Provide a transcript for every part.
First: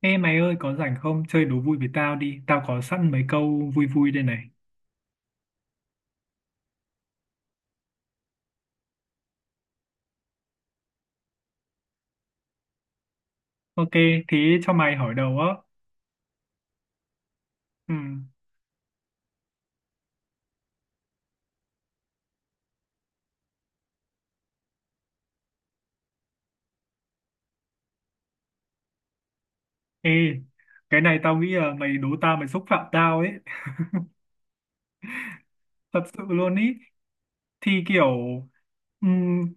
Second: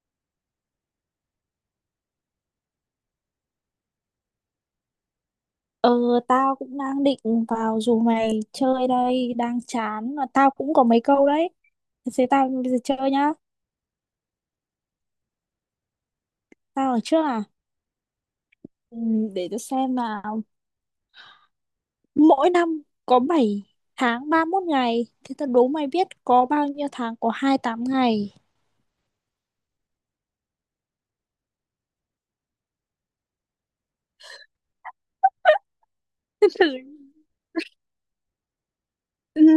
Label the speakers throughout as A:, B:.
A: Ê mày ơi có rảnh không? Chơi đố vui với tao đi. Tao có sẵn mấy câu vui vui đây này.
B: Ờ, tao cũng đang định vào dù mày chơi đây, đang chán mà tao cũng có mấy câu đấy. Thế tao bây giờ chơi nhá.
A: Ok, thế cho mày hỏi đầu á.
B: Tao ở trước à?
A: Ừ.
B: Ừ, để tao xem nào. Mỗi năm có 7 tháng 31 ngày. Thế tao đố mày biết có bao nhiêu tháng có 28 ngày.
A: Ê, cái này tao nghĩ là mày đố tao mày xúc phạm tao ấy. Thật sự luôn ý.
B: Thử.
A: Thì kiểu
B: Ừ,
A: ừm,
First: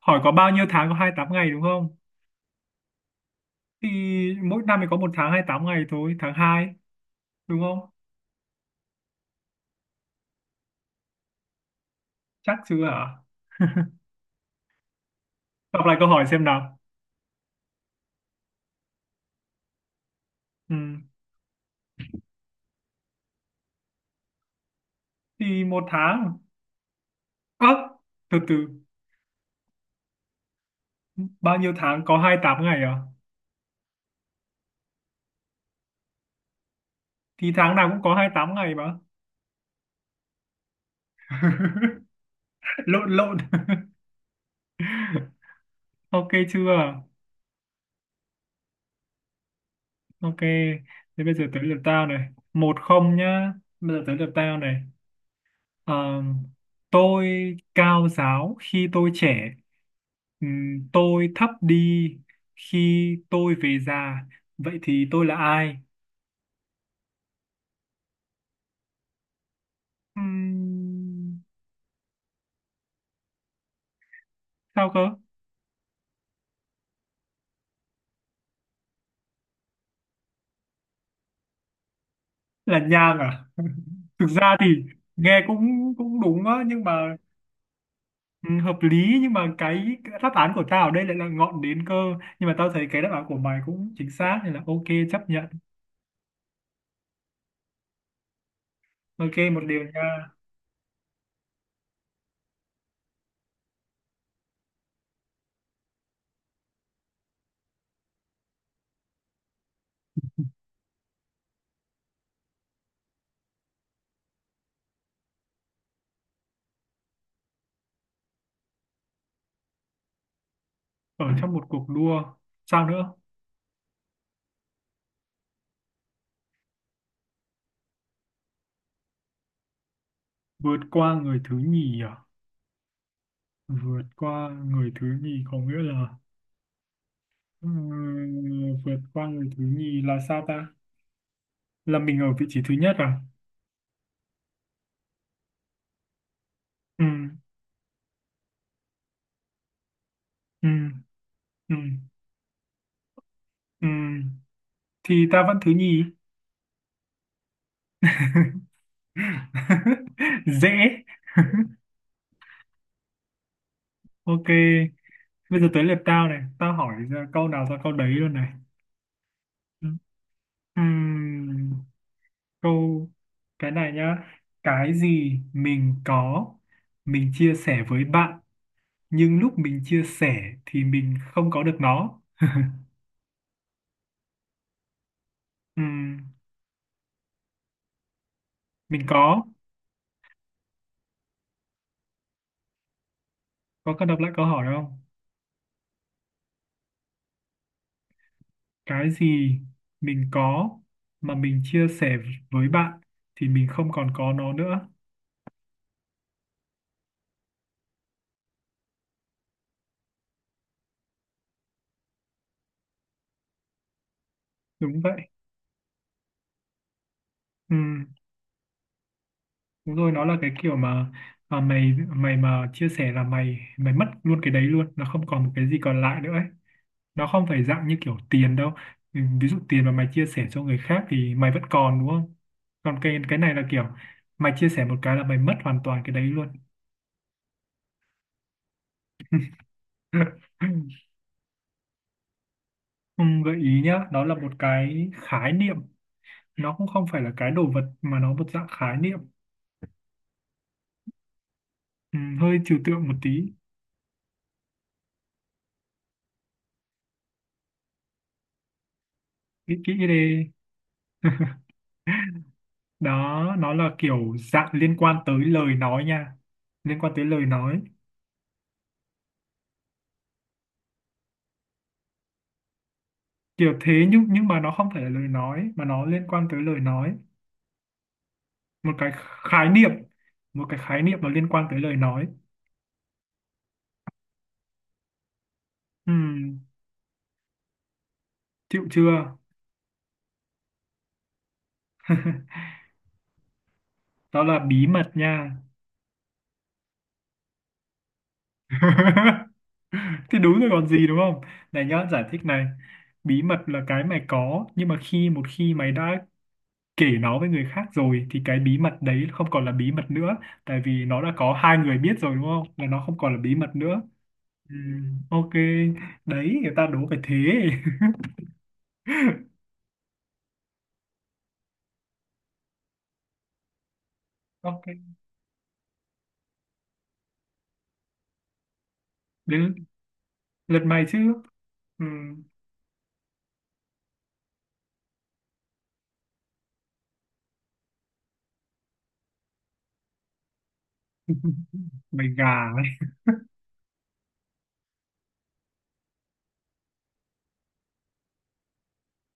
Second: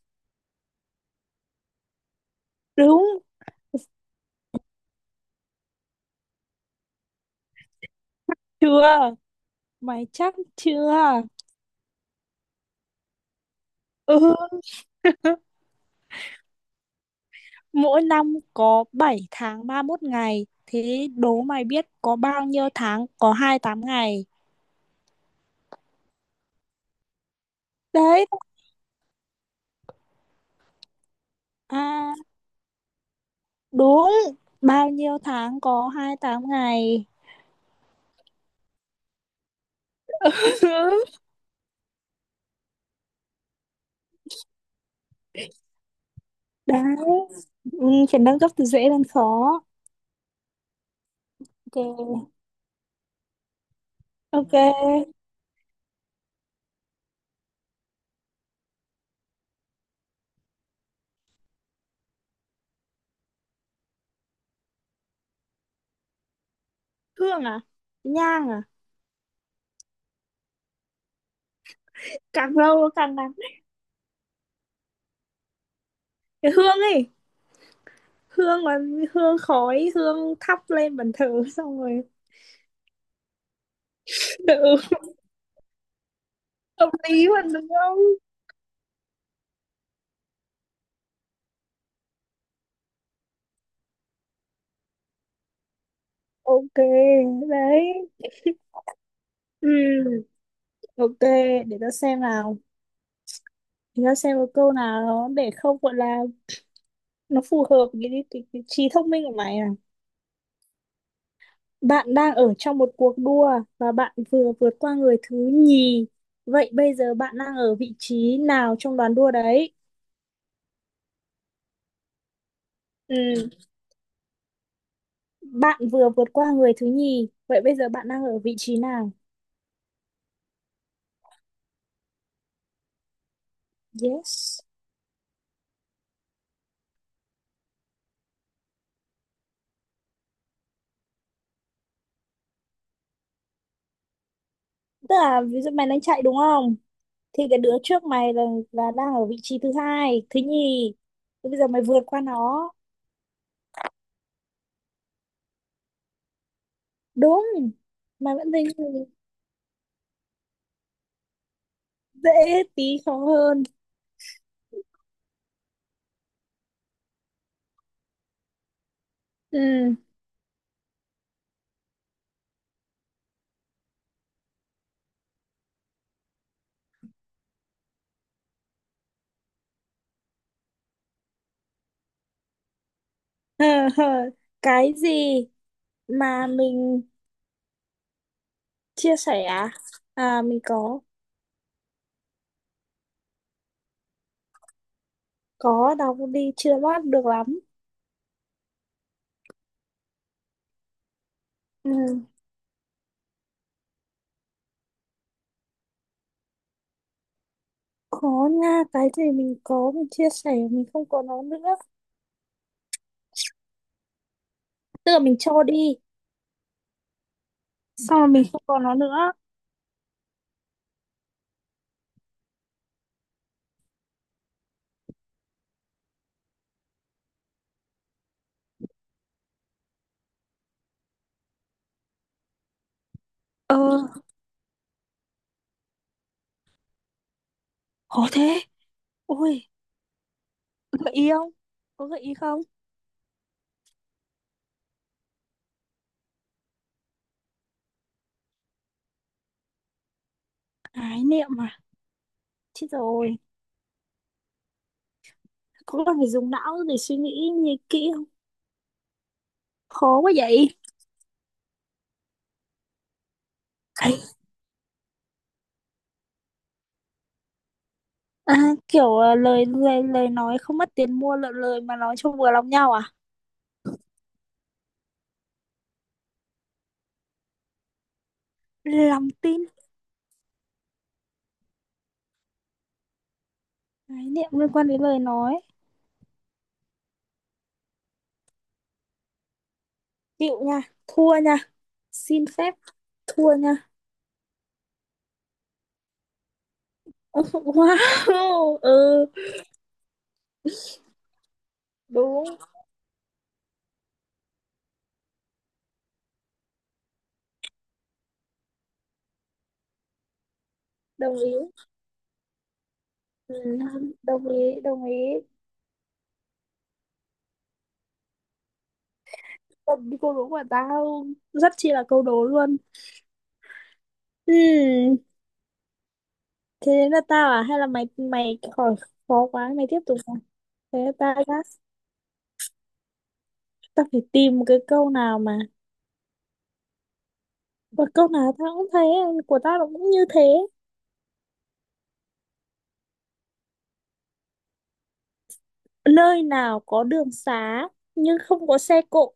A: hỏi có bao nhiêu tháng có 28 ngày đúng không?
B: đúng
A: Thì mỗi năm thì có một tháng 28 ngày thôi, tháng hai đúng không?
B: chưa? Mày chắc chưa?
A: Chắc chưa hả?
B: Ừ.
A: Đọc lại câu hỏi xem nào.
B: Mỗi năm có 7 tháng 31 ngày.
A: Ừ.
B: Thế đố mày biết có bao nhiêu tháng có 28 ngày.
A: Thì một tháng. Ơ,
B: Đấy.
A: từ từ. Bao nhiêu tháng
B: À,
A: có 28 ngày à?
B: đúng. Bao nhiêu tháng có 28 ngày.
A: Thì tháng nào cũng có 28 ngày mà. Lộn lộn. Ok
B: Đấy.
A: chưa?
B: Ừ, chuyển nâng cấp từ dễ lên khó.
A: Ok, thế bây giờ tới lượt tao này
B: Ok.
A: một không nhá. Bây giờ tới lượt
B: Ok.
A: tao này. Ờ, tôi cao giáo khi tôi trẻ. Tôi thấp đi khi tôi về già, vậy thì tôi là ai?
B: Hương à? Nhang à?
A: Ừm,
B: Càng lâu càng nặng.
A: sao cơ?
B: Cái hương ấy. Hương là hương khói, hương thắp lên bàn thờ, xong rồi.
A: Là nhang à? Thực ra thì
B: Ừ,
A: nghe cũng cũng đúng á, nhưng
B: hợp
A: mà,
B: lý mà đúng không.
A: ừ, hợp lý. Nhưng mà cái đáp án của tao ở đây lại là ngọn đến cơ, nhưng mà tao thấy cái đáp án của mày cũng chính xác nên là ok, chấp nhận.
B: Ok. Đấy.
A: Ok một điều nha.
B: Ừ. Ok, để tao xem nào, để tao xem một câu nào đó để không gọi là nó phù hợp với cái trí thông minh của mày à. Bạn đang ở trong một cuộc đua và bạn vừa vượt qua người thứ nhì, vậy bây giờ bạn đang ở vị trí nào trong đoàn đua đấy?
A: Ở trong một cuộc đua. Sao nữa?
B: Ừ. Bạn vừa vượt qua người thứ nhì, vậy bây giờ bạn đang ở vị trí nào?
A: Vượt qua người thứ nhì à? Vượt qua
B: Yes.
A: người thứ nhì có nghĩa là, vượt qua người thứ nhì là sao ta? Là mình ở vị trí thứ nhất à?
B: Tức là ví dụ mày đang chạy đúng không,
A: Ừ.
B: thì cái đứa trước mày là đang ở vị trí thứ hai, thứ
A: Ừ.
B: nhì. Thế bây giờ
A: Ừ.
B: mày vượt qua nó.
A: Ừ. Thì ta vẫn thứ nhì.
B: Đúng. Mày vẫn thấy
A: Dễ.
B: dễ. Tí khó hơn.
A: Ok, bây giờ tới lượt tao này, tao hỏi ra câu nào ra câu đấy luôn này. Ừ.
B: Ừ.
A: Ừm, câu cái này nhá. Cái gì mình có, mình chia sẻ với bạn, nhưng lúc mình chia sẻ thì mình không có được nó.
B: Cái gì
A: Ừm,
B: mà mình
A: mình
B: chia
A: có,
B: sẻ à? À, mình có
A: có cần đọc lại câu hỏi không?
B: có Đọc đi chưa bắt được lắm.
A: Cái gì mình có mà mình chia
B: Ừ,
A: sẻ với bạn thì mình không còn có nó nữa.
B: có nha, cái gì mình có mình chia sẻ mình không có nó nữa.
A: Đúng
B: Tức là
A: vậy.
B: mình cho đi,
A: Ừ.
B: xong rồi mình không có nó nữa.
A: Đúng rồi, nó là cái kiểu mà mày mày mà chia sẻ là mày mày mất luôn cái đấy luôn, nó không còn một cái gì còn lại nữa ấy. Nó không phải dạng như kiểu tiền đâu. Ừ, ví dụ tiền mà mày chia sẻ cho người khác thì mày vẫn còn đúng không? Còn cái này là
B: Ờ,
A: kiểu mày chia sẻ một cái là mày mất hoàn toàn cái đấy luôn.
B: có thế. Ôi, gợi ý không? Có gợi ý không?
A: Ừ, gợi ý nhá, đó là một cái khái niệm, nó cũng không phải là cái đồ vật mà nó một dạng khái niệm,
B: Ái niệm à.
A: ừ, hơi trừu
B: Chết
A: tượng một
B: rồi.
A: tí.
B: Có cần phải dùng não để suy nghĩ nghĩ kỹ không?
A: Nghĩ kỹ
B: Khó quá
A: đi.
B: vậy.
A: Đó nó là kiểu dạng liên quan tới lời nói nha, liên quan tới lời nói.
B: À, kiểu à, lời lời lời nói không mất tiền mua, lời, lời mà nói cho vừa lòng nhau à?
A: Kiểu thế, nhưng mà nó không phải là lời nói mà nó liên quan tới lời nói. Một cái
B: Lòng tin,
A: khái niệm, một cái khái niệm mà liên quan tới lời nói.
B: khái niệm liên quan đến lời nói.
A: Ừm, Chịu chưa?
B: Chịu nha, thua nha. Xin phép thua nha.
A: Đó là bí mật nha.
B: Wow, ừ,
A: Thì đúng rồi còn gì đúng không? Này nhá, giải thích
B: đúng,
A: này. Bí mật là cái mày có, nhưng mà một khi mày đã kể nó với người khác rồi thì cái bí mật đấy không còn là bí mật nữa, tại vì nó đã
B: đồng
A: có
B: ý.
A: hai người biết rồi đúng không, là nó không còn là bí
B: Ừ,
A: mật nữa.
B: đồng
A: Ừ,
B: ý, đồng ý.
A: ok, đấy người ta đố phải thế.
B: Câu đố của tao rất chi là câu đố luôn.
A: Ok,
B: Ừ, thế đến là tao à? Hay là mày mày khỏi, khó quá
A: đến
B: mày tiếp tục à?
A: lượt
B: Thế
A: mày chứ.
B: tao đã-
A: Ừ.
B: Tao phải tìm một cái câu nào mà, và câu nào tao cũng thế, của tao nó cũng như thế.
A: Mày gà ấy.
B: Nơi nào có đường xá nhưng không có xe cộ,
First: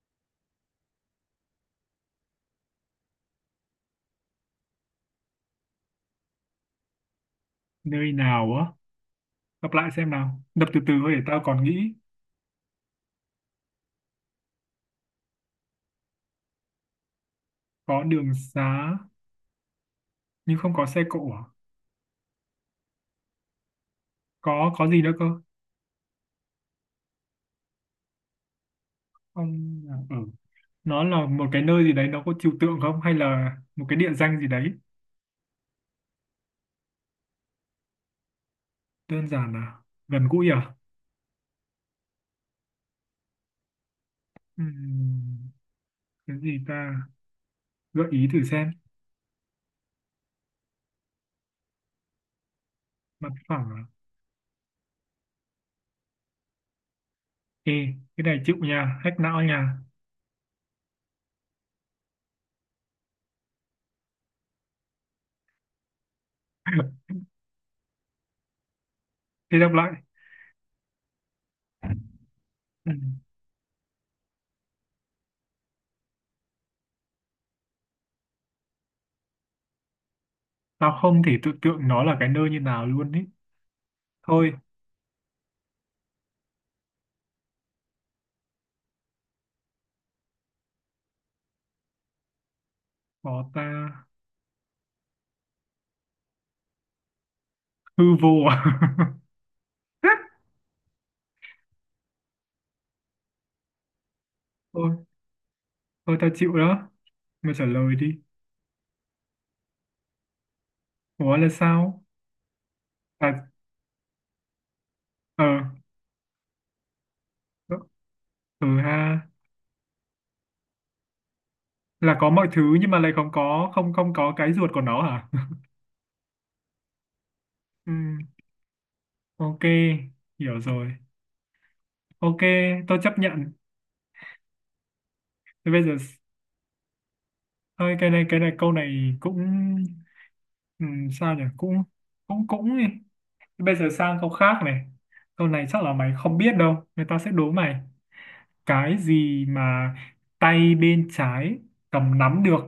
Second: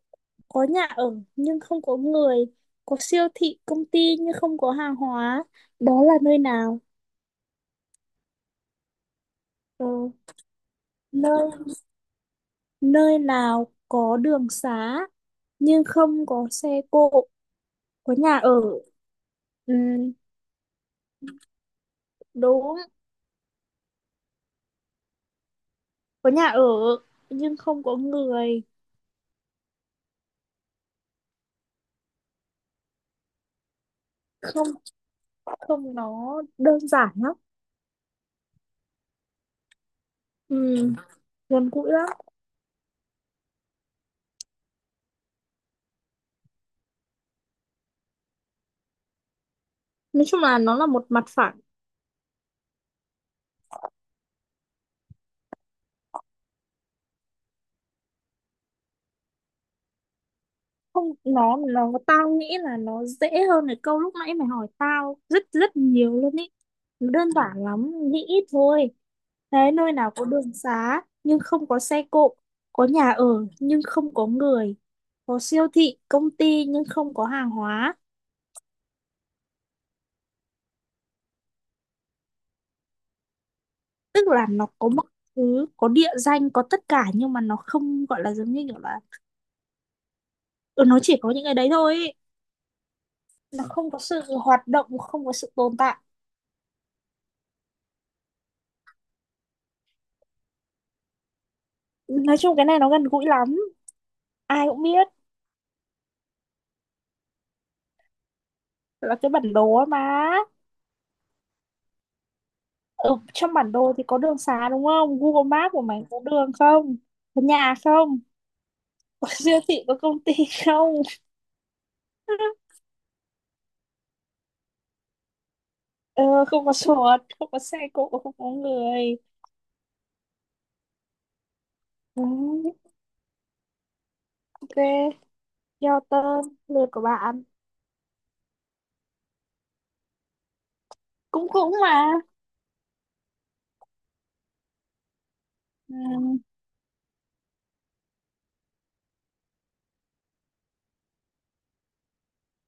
B: có nhà ở nhưng không có người, có siêu thị công ty nhưng không có hàng hóa, đó là nơi nào?
A: Nơi nào á? Gặp
B: Ờ,
A: lại xem nào, đập từ từ thôi để tao
B: nơi
A: còn nghĩ.
B: nơi nào có đường xá nhưng không có xe cộ,
A: Có
B: có
A: đường
B: nhà ở.
A: xá
B: Ừ,
A: nhưng không có xe cộ à?
B: đúng.
A: Có gì nữa cơ?
B: Có nhà ở nhưng không có người.
A: Không. Ừ. Nó là một cái nơi gì đấy, nó có trừu tượng không hay là một cái địa danh gì
B: Không,
A: đấy?
B: không, nó đơn giản lắm.
A: Đơn giản à? Gần gũi
B: Ừ,
A: à?
B: gần gũi lắm.
A: Ừm, cái gì ta? Gợi ý thử xem.
B: Nói chung là nó là một mặt phẳng.
A: Mặt phẳng à? Ê, cái này chịu nha, hack não nha.
B: Không, nó tao nghĩ là nó dễ hơn cái câu lúc nãy mày hỏi tao rất rất nhiều luôn ý. Nó đơn giản lắm, nghĩ ít thôi. Thế
A: Thế đọc lại.
B: nơi nào có đường xá nhưng không có xe cộ, có nhà
A: Ừm,
B: ở nhưng không có người, có siêu thị công ty nhưng không có hàng hóa.
A: Tao không thể tưởng tượng nó là cái nơi như nào luôn ý.
B: Tức là
A: Thôi.
B: nó có mọi thứ, có địa danh, có tất cả, nhưng mà nó không gọi là giống như kiểu là, ừ, nó chỉ có những cái đấy thôi ý.
A: Có
B: Nó không
A: ta?
B: có sự hoạt động, không có sự tồn tại.
A: Hư vô à?
B: Nói chung cái này nó gần gũi lắm, ai cũng
A: Thôi
B: biết.
A: thôi, tao chịu đó, mày trả lời đi.
B: Là cái bản đồ ấy mà.
A: Ủa là sao?
B: Ở
A: À,
B: trong bản đồ thì có đường xá đúng không?
A: ờ.
B: Google Maps của mày có đường không? Có nhà
A: Ờ,
B: không?
A: ừ,
B: Có
A: ha.
B: siêu thị, có công ty không?
A: Là có mọi thứ nhưng mà lại không có, không không có cái ruột của nó hả?
B: Ờ, không có chuột, không có xe cộ,
A: Ừm,
B: không có người.
A: ok, hiểu rồi.
B: Ừ,
A: Ok, tôi chấp nhận.
B: ok.
A: Thế bây giờ
B: Giao tên lượt của bạn.
A: Thôi cái này câu này cũng, sao nhỉ,
B: Cũng cũng
A: cũng
B: mà.
A: cũng cũng đi. Bây giờ sang câu khác này, câu này chắc là
B: Ừ,
A: mày không biết đâu, người ta sẽ đố mày cái gì mà tay bên trái cầm nắm được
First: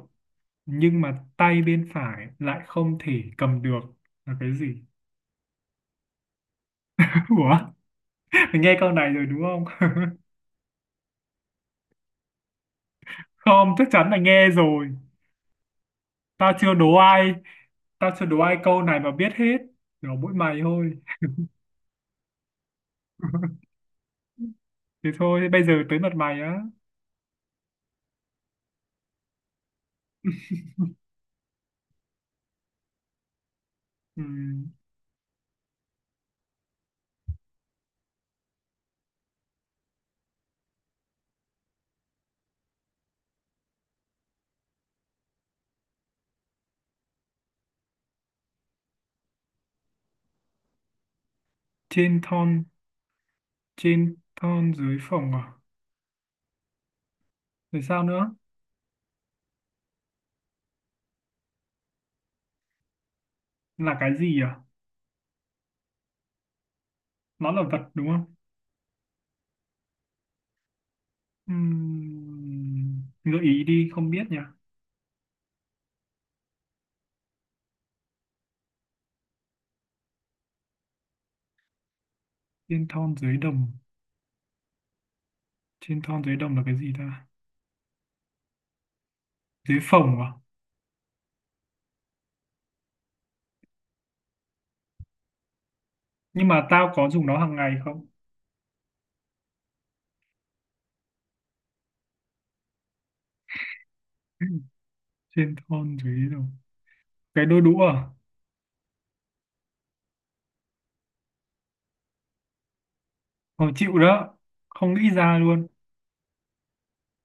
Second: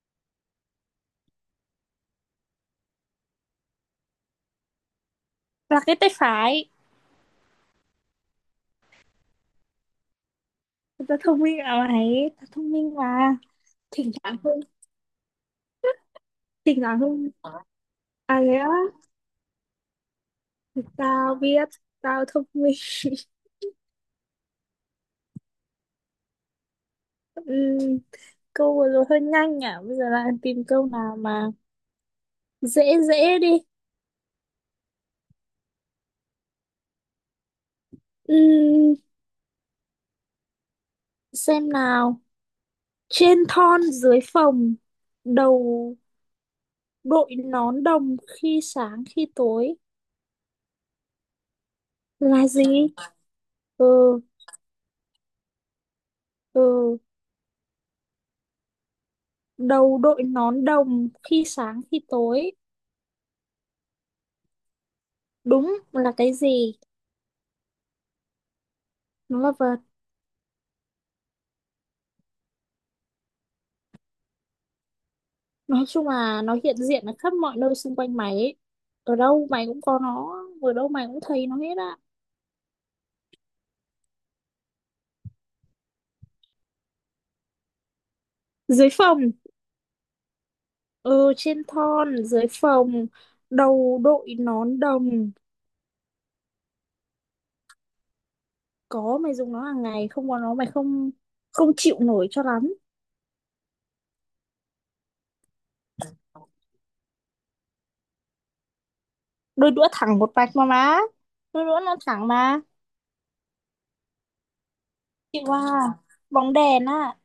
A: nhưng mà tay bên phải lại không thể cầm được là cái gì.
B: là cái tay phải.
A: Ủa, mày nghe câu này rồi đúng không?
B: Người ta thông minh à mày, ta thông minh mà.
A: Không, chắc chắn
B: Thỉnh
A: là
B: thoảng
A: nghe
B: không.
A: rồi. tao chưa
B: Thỉnh
A: đố
B: thoảng không.
A: ai Tao chưa
B: À
A: đố
B: thế
A: ai
B: á.
A: câu này mà biết hết. Đố mỗi mày thôi.
B: Tao biết. Tao thông minh.
A: Thế thôi, bây giờ tới mặt mày á.
B: Ừ. Câu vừa rồi hơi nhanh à, bây giờ lại tìm câu nào mà dễ, dễ đi.
A: Ừm,
B: Ừm, xem nào. Trên thon dưới phòng, đầu đội nón đồng khi sáng khi tối,
A: trên
B: là
A: thon,
B: gì?
A: trên
B: Ừ.
A: thon dưới phồng à?
B: Ừ.
A: Rồi sao nữa?
B: Đầu đội nón đồng khi sáng khi tối.
A: Là cái gì à?
B: Đúng là cái gì.
A: Nó là vật đúng không?
B: Nó là vật.
A: Gợi ý đi, không biết nhỉ.
B: Nói chung là nó hiện diện ở khắp mọi nơi xung quanh mày ấy. Ở đâu mày cũng có nó, ở đâu mày cũng thấy nó hết á.
A: Trên thon dưới đồng. Trên thon dưới đồng là cái gì ta?
B: Dưới phòng.
A: Dưới phồng à?
B: Ừ, trên thon dưới phòng, đầu đội nón đồng.
A: Nhưng mà tao có dùng nó hàng ngày không?
B: Có, mày dùng nó hàng ngày. Không có nó mày không, không chịu nổi cho lắm.
A: Trên thon dưới đồng. Cái đôi đũa à?
B: Đôi đũa thẳng một mạch mà má, đôi đũa nó thẳng mà.
A: Khó chịu đó. Không nghĩ ra
B: Chịu à.
A: luôn.
B: Bóng đèn á.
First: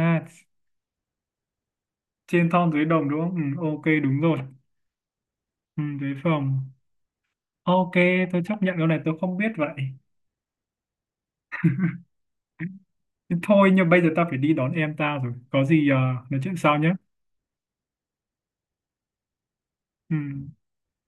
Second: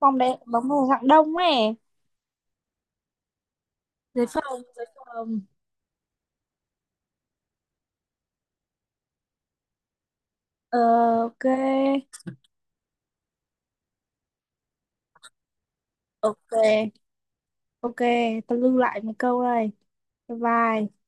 B: Bóng đèn, bóng đèn dạng đông ấy.
A: trên thon dưới đồng đúng không? Ừ, ok, đúng
B: Dưới
A: rồi.
B: phòng, dưới phòng.
A: Ừ, dưới phồng. Ok, tôi chấp nhận cái này tôi không biết vậy.
B: Ờ, ok.
A: Thôi nhưng bây giờ ta phải đi đón em ta rồi. Có gì nói chuyện sau nhé.
B: Ok. Ok, tao lưu lại một câu đây.
A: Ừ.
B: Bye bye.